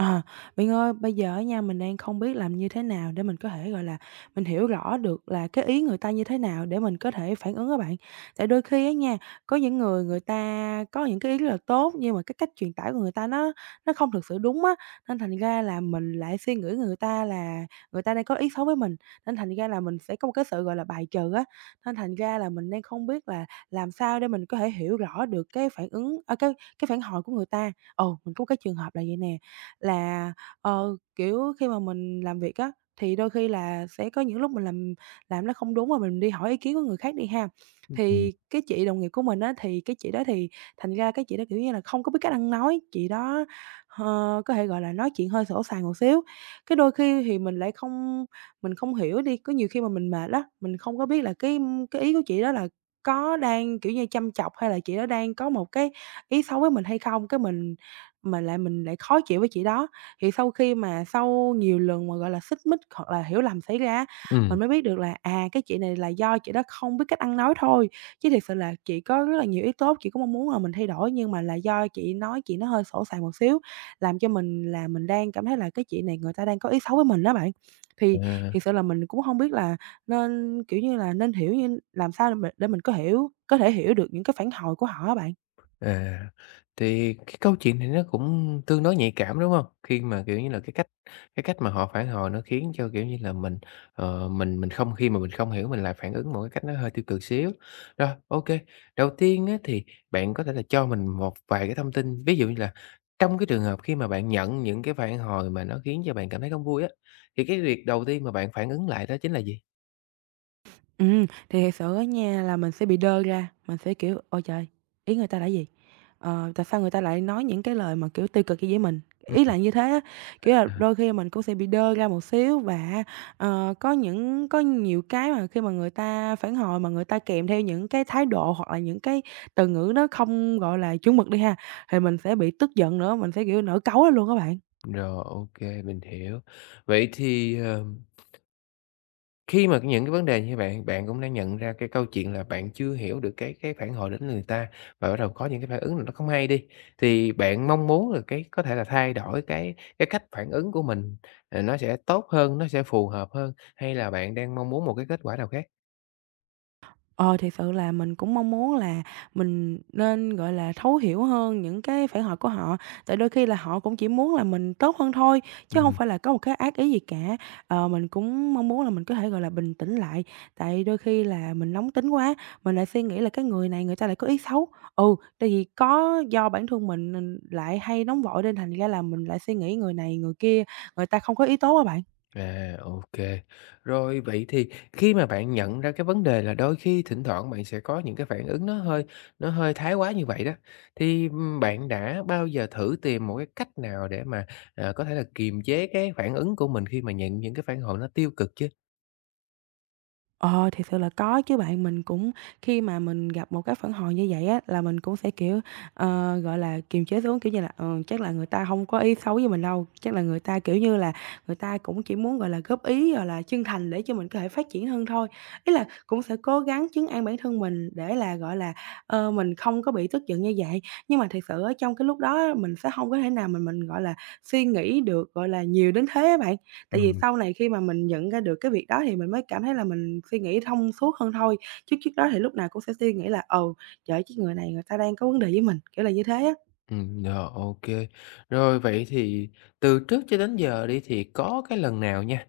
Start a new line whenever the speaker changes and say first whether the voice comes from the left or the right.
right: À, bạn ơi, bây giờ á nha, mình đang không biết làm như thế nào để mình có thể, gọi là, mình hiểu rõ được là cái ý người ta như thế nào để mình có thể phản ứng á bạn. Tại đôi khi á nha, có những người người ta có những cái ý rất là tốt nhưng mà cái cách truyền tải của người ta nó không thực sự đúng á, nên thành ra là mình lại suy nghĩ người ta là người ta đang có ý xấu với mình, nên thành ra là mình sẽ có một cái sự, gọi là, bài trừ á. Nên thành ra là mình đang không biết là làm sao để mình có thể hiểu rõ được cái phản ứng, cái phản hồi của người ta. Ồ, mình có một cái trường hợp là vậy nè là, kiểu, khi mà mình làm việc á, thì đôi khi là sẽ có những lúc mình làm nó không đúng và mình đi hỏi ý kiến của người khác đi ha.
left: Ừm,
right: Thì cái chị đồng nghiệp của mình á, thì cái chị đó thì thành ra cái chị đó, kiểu như là, không có biết cách ăn nói, chị đó, có thể, gọi là, nói chuyện hơi sổ sàng một xíu. Cái đôi khi thì mình không hiểu đi, có nhiều khi mà mình mệt á, mình không có biết là cái ý của chị đó là có đang, kiểu như, chăm chọc hay là chị đó đang có một cái ý xấu với mình hay không, cái mình mà lại mình khó chịu với chị đó. Thì sau nhiều lần mà, gọi là, xích mích hoặc là hiểu lầm xảy ra á,
left: ừm,
right: mình mới biết được là, à, cái chị này là do chị đó không biết cách ăn nói thôi, chứ thiệt sự là chị có rất là nhiều ý tốt, chị có mong muốn là mình thay đổi nhưng mà là do chị nói chị nó hơi sổ sàng một xíu, làm cho mình là mình đang cảm thấy là cái chị này người ta đang có ý xấu với mình đó bạn. Thì
left: à,
right: thực sự là mình cũng không biết là nên, kiểu như là, nên hiểu như làm sao để mình có thể hiểu được những cái phản hồi của họ á bạn?
left: à, thì cái câu chuyện này nó cũng tương đối nhạy cảm, đúng hông? Khi mà, kiểu như là, cái cách mà họ phản hồi nó khiến cho, kiểu như là, mình, mình không khi mà mình không hiểu mình lại phản ứng một cái cách nó hơi tiêu cực xíu. Rồi, ô kê, đầu tiên á thì bạn có thể là cho mình một vài cái thông tin, ví dụ như là trong cái trường hợp khi mà bạn nhận những cái phản hồi mà nó khiến cho bạn cảm thấy không vui á, thì cái việc đầu tiên mà bạn phản ứng lại đó chính là gì?
right: Thì thiệt sự á nha là mình sẽ bị đơ ra, mình sẽ, kiểu, "Ôi trời! Ý người ta là gì? Ờ, tại sao người ta lại nói những cái lời mà, kiểu, tiêu cực như với mình?"
left: Ừm,
right: Ý là như thế á, kiểu là,
left: à,
right: đôi khi mình cũng sẽ bị đơ ra một xíu và có nhiều cái mà khi mà người ta phản hồi mà người ta kèm theo những cái thái độ hoặc là những cái từ ngữ nó không, gọi là, chuẩn mực đi ha, thì mình sẽ bị tức giận nữa, mình sẽ, kiểu, nổi cáu lên luôn các bạn.
left: rồi, ô kê, mình hiểu. Vậy thì, khi mà những cái vấn đề như bạn, bạn cũng đã nhận ra cái câu chuyện là bạn chưa hiểu được cái phản hồi đến người ta và bắt đầu có những cái phản ứng là nó không hay đi, thì bạn mong muốn là cái có thể là thay đổi cái cách phản ứng của mình, nó sẽ tốt hơn, nó sẽ phù hợp hơn, hay là bạn đang mong muốn một cái kết quả nào khác?
right: Ờ, thì sự là mình cũng mong muốn là mình nên, gọi là, thấu hiểu hơn những cái phản hồi của họ, tại đôi khi là họ cũng chỉ muốn là mình tốt hơn thôi, chứ không phải là có một cái ác ý gì cả. Ờ, mình cũng mong muốn là mình có thể, gọi là, bình tĩnh lại, tại đôi khi là mình nóng tính quá, mình lại suy nghĩ là cái người này người ta lại có ý xấu. Ừ, tại vì có do bản thân mình lại hay nóng vội nên thành ra là mình lại suy nghĩ người này người kia, người ta không có ý tốt á bạn.
left: À, ô, rồi vậy thì khi mà bạn nhận ra cái vấn đề là đôi khi thỉnh thoảng bạn sẽ có những cái phản ứng nó hơi thái quá như vậy đó, thì, bạn đã bao giờ thử tìm một cái cách nào để mà, có thể là kiềm chế cái phản ứng của mình khi mà nhận những cái phản hồi nó tiêu cực chưa?
right: Ờ, thì sự là có chứ bạn. Mình cũng khi mà mình gặp một cái phản hồi như vậy á, là mình cũng sẽ, kiểu, gọi là, kiềm chế xuống, kiểu như là, ờ, chắc là người ta không có ý xấu với mình đâu, chắc là người ta, kiểu như là, người ta cũng chỉ muốn, gọi là, góp ý, gọi là, chân thành để cho mình có thể phát triển hơn thôi. Ý là cũng sẽ cố gắng trấn an bản thân mình để là, gọi là, mình không có bị tức giận như vậy. Nhưng mà thiệt sự ở trong cái lúc đó á, mình sẽ không có thể nào mình, gọi là, suy nghĩ được, gọi là, nhiều đến thế á bạn. Tại vì sau này khi mà mình nhận ra được cái việc đó thì mình mới cảm thấy là mình suy nghĩ thông suốt hơn thôi, chứ trước đó thì lúc nào cũng sẽ suy nghĩ là, ừ, "Trời ơi, cái người này người ta đang có vấn đề với mình", kiểu là như thế á.
left: Rồi, ok, rồi vậy thì từ trước cho đến giờ đi thì có cái lần nào nha,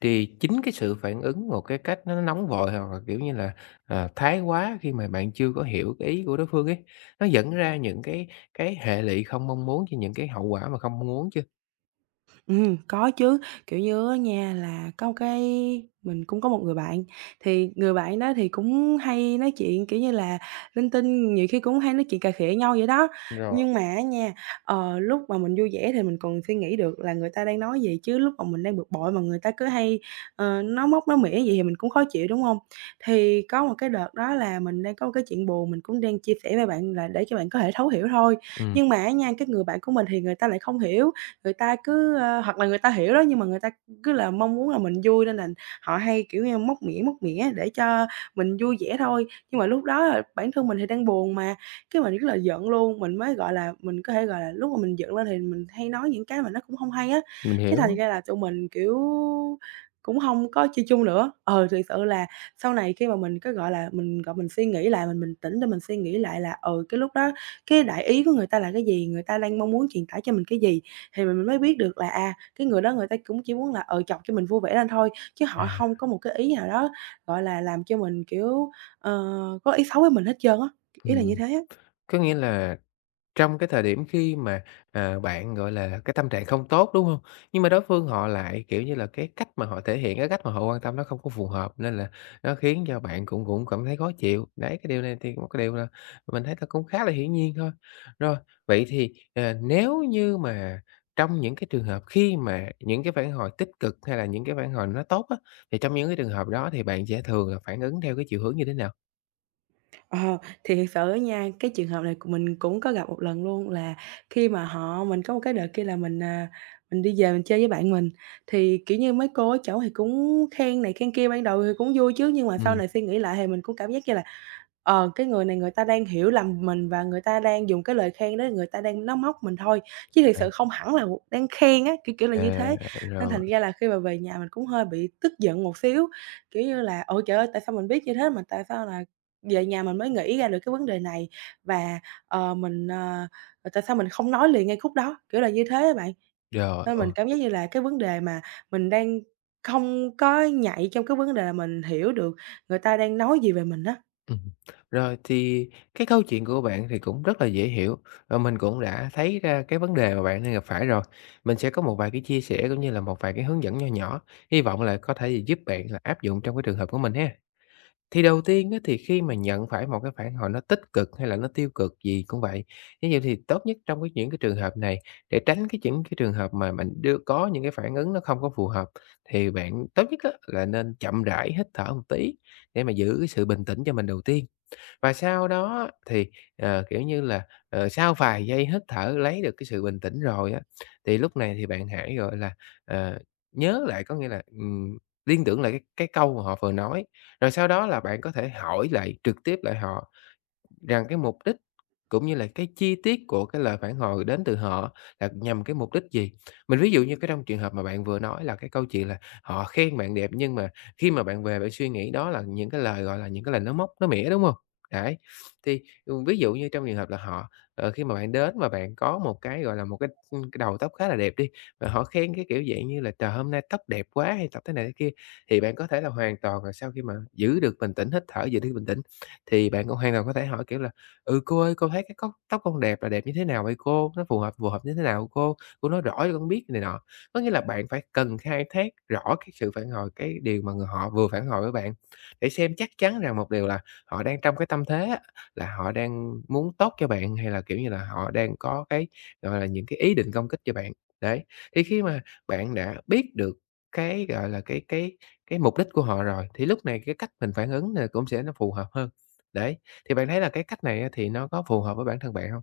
left: thì chính cái sự phản ứng một cái cách nó nóng vội hoặc là, kiểu như là, thái quá khi mà bạn chưa có hiểu cái ý của đối phương ấy, nó dẫn ra những cái hệ lụy không mong muốn cho những cái hậu quả mà không mong muốn chưa?
right: Có chứ, kiểu như á nha là có một cái mình cũng có một người bạn, thì người bạn đó thì cũng hay nói chuyện, kiểu như là, linh tinh, nhiều khi cũng hay nói chuyện cà khịa nhau vậy đó.
left: Rồi.
right: Nhưng mà á nha, ờ, lúc mà mình vui vẻ thì mình còn suy nghĩ được là người ta đang nói gì, chứ lúc mà mình đang bực bội mà người ta cứ hay, nói móc nói mỉa vậy thì mình cũng khó chịu, đúng không? Thì có một cái đợt đó là mình đang có một cái chuyện buồn, mình cũng đang chia sẻ với bạn là để cho bạn có thể thấu hiểu thôi.
left: Ừm,
right: Nhưng mà á nha, cái người bạn của mình thì người ta lại không hiểu, người ta cứ, hoặc là người ta hiểu đó, nhưng mà người ta cứ là mong muốn là mình vui nên là họ hay, kiểu như, móc mỉa để cho mình vui vẻ thôi. Nhưng mà lúc đó là bản thân mình thì đang buồn mà, cái mình rất là giận luôn, mình mới, gọi là, lúc mà mình giận lên thì mình hay nói những cái mà nó cũng không hay á,
left: mình
right: cái thành
left: hiểu.
right: ra là tụi mình, kiểu, cũng không có chơi chung nữa. Ờ Thực sự là sau này khi mà mình có, gọi là, mình, gọi, mình suy nghĩ lại, mình bình tĩnh để mình suy nghĩ lại là, ừ, cái lúc đó cái đại ý của người ta là cái gì, người ta đang mong muốn truyền tải cho mình cái gì thì mình mới biết được là, à, cái người đó người ta cũng chỉ muốn là, ừ, chọc cho mình vui vẻ lên thôi, chứ họ
left: À.
right: không có một cái ý nào đó, gọi là, làm cho mình, kiểu, ờ, có ý xấu với mình hết trơn á, ý là như
left: Ừm,
right: thế á.
left: có nghĩa là trong cái thời điểm khi mà, bạn, gọi là, cái tâm trạng không tốt, đúng không? Nhưng mà đối phương họ lại, kiểu như là, cái cách mà họ thể hiện, cái cách mà họ quan tâm nó không có phù hợp nên là nó khiến cho bạn cũng cũng cảm thấy khó chịu. Đấy, cái điều này thì một cái điều là mình thấy là cũng khá là hiển nhiên thôi. Rồi, vậy thì, nếu như mà trong những cái trường hợp khi mà những cái phản hồi tích cực hay là những cái phản hồi nó tốt á, thì trong những cái trường hợp đó thì bạn sẽ thường là phản ứng theo cái chiều hướng như thế nào?
right: Ờ, thì thật sự á nha, cái trường hợp này của mình cũng có gặp một lần luôn là khi mà mình có một cái đợt kia là mình, à, mình đi về mình chơi với bạn mình, thì, kiểu như, mấy cô ở chỗ thì cũng khen này khen kia, ban đầu thì cũng vui chứ, nhưng mà sau
left: Ừm.
right: này suy nghĩ lại thì mình cũng cảm giác như là, cái người này người ta đang hiểu lầm mình và người ta đang dùng cái lời khen đó người ta đang nó móc mình thôi, chứ thực
left: À,
right: sự không hẳn là đang khen á, kiểu, kiểu là như
left: à,
right: thế. Nên
left: rồi,
right: thành ra là khi mà về nhà mình cũng hơi bị tức giận một xíu, kiểu như là ôi trời ơi, tại sao mình biết như thế mà tại sao là về nhà mình mới nghĩ ra được cái vấn đề này và, ờ, mình, ờ, tại sao mình không nói liền ngay khúc đó, kiểu là như thế á bạn.
left: rồi,
right: Nên mình cảm giác như là cái vấn đề mà mình đang không có nhạy trong cái vấn đề là mình hiểu được người ta đang nói gì về mình á.
left: ừm, rồi thì cái câu chuyện của bạn thì cũng rất là dễ hiểu và mình cũng đã thấy ra cái vấn đề mà bạn đang gặp phải rồi. Mình sẽ có một vài cái chia sẻ cũng như là một vài cái hướng dẫn nho nhỏ, hy vọng là có thể giúp bạn là áp dụng trong cái trường hợp của mình ha. Thì đầu tiên á, thì khi mà nhận phải một cái phản hồi nó tích cực hay là nó tiêu cực gì cũng vậy, như vậy thì tốt nhất trong cái những cái trường hợp này để tránh cái những cái trường hợp mà mình đưa có những cái phản ứng nó không có phù hợp thì bạn tốt nhất á, là nên chậm rãi hít thở một tí để mà giữ cái sự bình tĩnh cho mình đầu tiên và sau đó thì, kiểu như là, sau vài giây hít thở lấy được cái sự bình tĩnh rồi á, thì lúc này thì bạn hãy, gọi là, ờ, nhớ lại, có nghĩa là, liên tưởng lại cái câu mà họ vừa nói, rồi sau đó là bạn có thể hỏi lại, trực tiếp lại họ rằng cái mục đích cũng như là cái chi tiết của cái lời phản hồi đến từ họ là nhằm cái mục đích gì. Mình ví dụ như cái trong trường hợp mà bạn vừa nói là cái câu chuyện là họ khen bạn đẹp, nhưng mà khi mà bạn về bạn suy nghĩ đó là những cái lời, gọi là, những cái lời nó móc, nó mỉa, đúng không? Đấy, thì, ví dụ như trong trường hợp là họ, khi mà bạn đến mà bạn có một cái, gọi là, một cái, cái đầu tóc khá là đẹp đi, và họ khen cái kiểu dạng như là "Trời, hôm nay tóc đẹp quá" hay tóc thế này thế kia, thì bạn có thể là hoàn toàn là sau khi mà giữ được bình tĩnh, hít thở, giữ được bình tĩnh thì bạn cũng hoàn toàn có thể hỏi, kiểu là "Ừ, cô ơi, cô thấy cái cóc tóc con đẹp là đẹp như thế nào vậy cô? Nó phù hợp như thế nào cô? Cô nói rõ cho con biết" này nọ. Có nghĩa là bạn phải cần khai thác rõ cái sự phản hồi, cái điều mà người họ vừa phản hồi với bạn, để xem chắc chắn rằng một điều là họ đang trong cái tâm thế á, là họ đang muốn tốt cho bạn, hay là, kiểu như là, họ đang có cái, gọi là, những cái ý định công kích cho bạn. Đấy, thì khi mà bạn đã biết được cái, gọi là, cái mục đích của họ rồi, thì lúc này cái cách mình phản ứng nè cũng sẽ nó phù hợp hơn. Đấy, thì bạn thấy là cái cách này á, thì nó có phù hợp với bản thân bạn hông?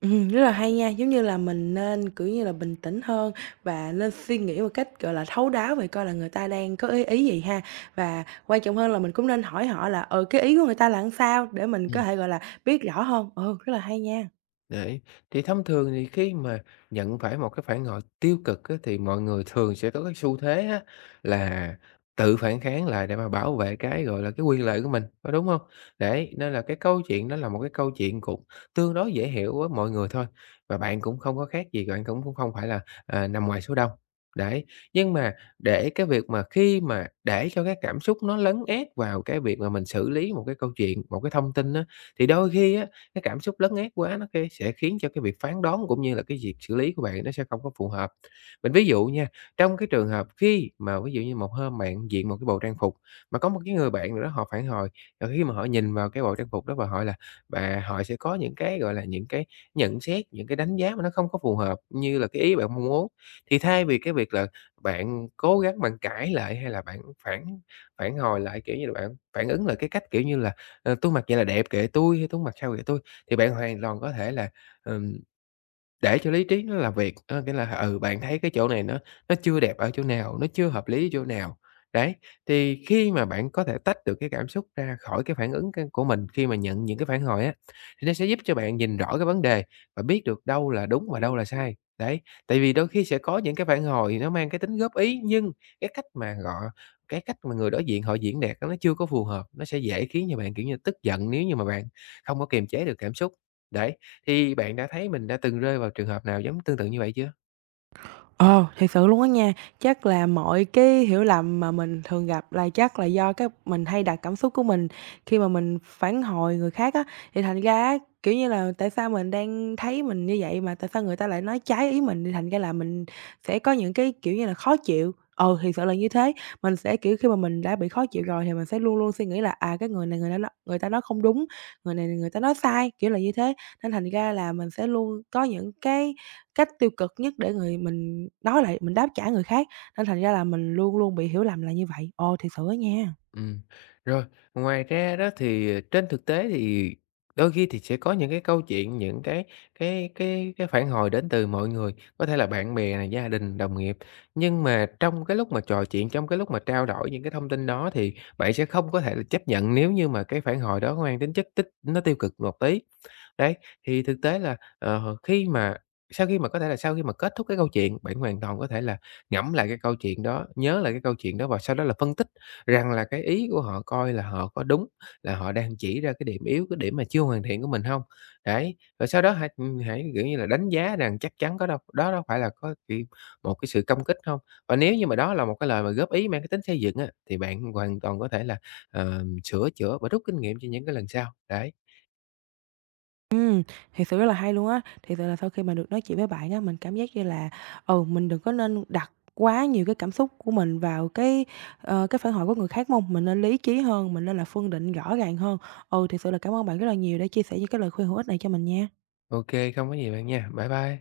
right: Rất là hay nha, giống như là mình nên, kiểu như là, bình tĩnh hơn và nên suy nghĩ một cách, gọi là, thấu đáo về coi là người ta đang có ý ý gì ha. Và quan trọng hơn là mình cũng nên hỏi họ là, ừ, cái ý của người ta là sao để mình có thể, gọi là, biết rõ hơn. Ừ, rất là hay nha.
left: Đấy, thì thông thường thì khi mà nhận phải một cái phản hồi tiêu cực á, thì mọi người thường sẽ có cái xu thế á, là tự phản kháng lại để mà bảo vệ cái, gọi là, cái quyền lợi của mình, có đúng không? Đấy, nên là cái câu chuyện đó là một cái câu chuyện cũng tương đối dễ hiểu với mọi người thôi, và bạn cũng không có khác gì, bạn cũng cũng không phải là, nằm ngoài số đông. Đấy, nhưng mà để cái việc mà khi mà để cho cái cảm xúc nó lấn át vào cái việc mà mình xử lý một cái câu chuyện, một cái thông tin á, thì đôi khi á cái cảm xúc lấn át quá nó kê sẽ khiến cho cái việc phán đoán cũng như là cái việc xử lý của bạn nó sẽ không có phù hợp. Mình ví dụ nha, trong cái trường hợp khi mà ví dụ như một hôm bạn diện một cái bộ trang phục, mà có một cái người bạn nào đó họ phản hồi, và khi mà họ nhìn vào cái bộ trang phục đó và họ sẽ có những cái, gọi là, những cái nhận xét, những cái đánh giá mà nó không có phù hợp như là cái ý bạn mong muốn. Thì thay vì cái việc là bạn cố gắng bạn cãi lại hay là bạn phản phản hồi lại, kiểu như là, bạn phản ứng lại cái cách, kiểu như là "Ờ, tui mặc vậy là đẹp, kệ tôi", hay "Tui mặc sao kệ tôi", thì bạn hoàn toàn có thể là, ừm, để cho lý trí nó làm việc, nghĩa là, bạn thấy cái chỗ này nó chưa đẹp ở chỗ nào, nó chưa hợp lý ở chỗ nào. Đấy, thì khi mà bạn có thể tách được cái cảm xúc ra khỏi cái phản ứng c của mình khi mà nhận những cái phản hồi á, thì nó sẽ giúp cho bạn nhìn rõ cái vấn đề và biết được đâu là đúng và đâu là sai. Đấy, tại vì đôi khi sẽ có những cái phản hồi nó mang cái tính góp ý, nhưng cái cách mà gọ cái cách mà người đối diện họ diễn đạt nó chưa có phù hợp, nó sẽ dễ khiến cho bạn, kiểu như, tức giận nếu như mà bạn không có kiềm chế được cảm xúc. Đấy, thì bạn đã thấy mình đã từng rơi vào trường hợp nào giống tương tự như vậy chưa?
right: Ờ, thiệt sự luôn á nha. Chắc là mọi cái hiểu lầm mà mình thường gặp là chắc là do cái mình hay đặt cảm xúc của mình khi mà mình phản hồi người khác á, thì thành ra á, kiểu như là, tại sao mình đang thấy mình như vậy mà tại sao người ta lại nói trái ý mình, thì thành ra là mình sẽ có những cái, kiểu như là, khó chịu. Ừ, thì sợ là như thế. Mình sẽ, kiểu, khi mà mình đã bị khó chịu rồi thì mình sẽ luôn luôn suy nghĩ là, à, cái người này người ta nói không đúng, người này người ta nói sai, kiểu là như thế. Nên thành ra là mình sẽ luôn có những cái cách tiêu cực nhất để mình nói lại mình đáp trả người khác, nên thành ra là mình luôn luôn bị hiểu lầm là như vậy. Ồ, thiệt sự á nha.
left: Ừm, rồi, ngoài ra đó thì, trên thực tế thì đôi khi thì sẽ có những cái câu chuyện, những cái phản hồi đến từ mọi người, có thể là bạn bè này, gia đình, đồng nghiệp. Nhưng mà trong cái lúc mà trò chuyện, trong cái lúc mà trao đổi những cái thông tin đó thì bạn sẽ không có thể là chấp nhận nếu như mà cái phản hồi đó mang tính chất nó tiêu cực một tí. Đấy, thì thực tế là, khi mà sau khi mà có thể là sau khi mà kết thúc cái câu chuyện, bạn hoàn toàn có thể là ngẫm lại cái câu chuyện đó, nhớ lại cái câu chuyện đó và sau đó là phân tích rằng là cái ý của họ coi là họ có đúng, là họ đang chỉ ra cái điểm yếu, cái điểm mà chưa hoàn thiện của mình không. Đấy, rồi sau đó hãy, hãy, kiểu như là, đánh giá rằng chắc chắn có đâu đó đâu phải là có chuyện một cái sự công kích không. Và nếu như mà đó là một cái lời mà góp ý mang cái tính xây dựng á, thì bạn hoàn toàn có thể là, sửa chữa và rút kinh nghiệm cho những cái lần sau. Đấy,
right: Ừm, thiệt sự rất là hay luôn á. Thiệt sự là sau khi mà được nói chuyện với bạn á, mình cảm giác như là, ừ, mình đừng có nên đặt quá nhiều cái cảm xúc của mình vào cái, cái phản hồi của người khác, đúng. Mình nên lý trí hơn, mình nên là phân định rõ ràng hơn. Ừ, thiệt sự là cảm ơn bạn rất là nhiều đã chia sẻ những cái lời khuyên hữu ích này cho mình nha.
left: ok không có gì bạn nha. Bye bye.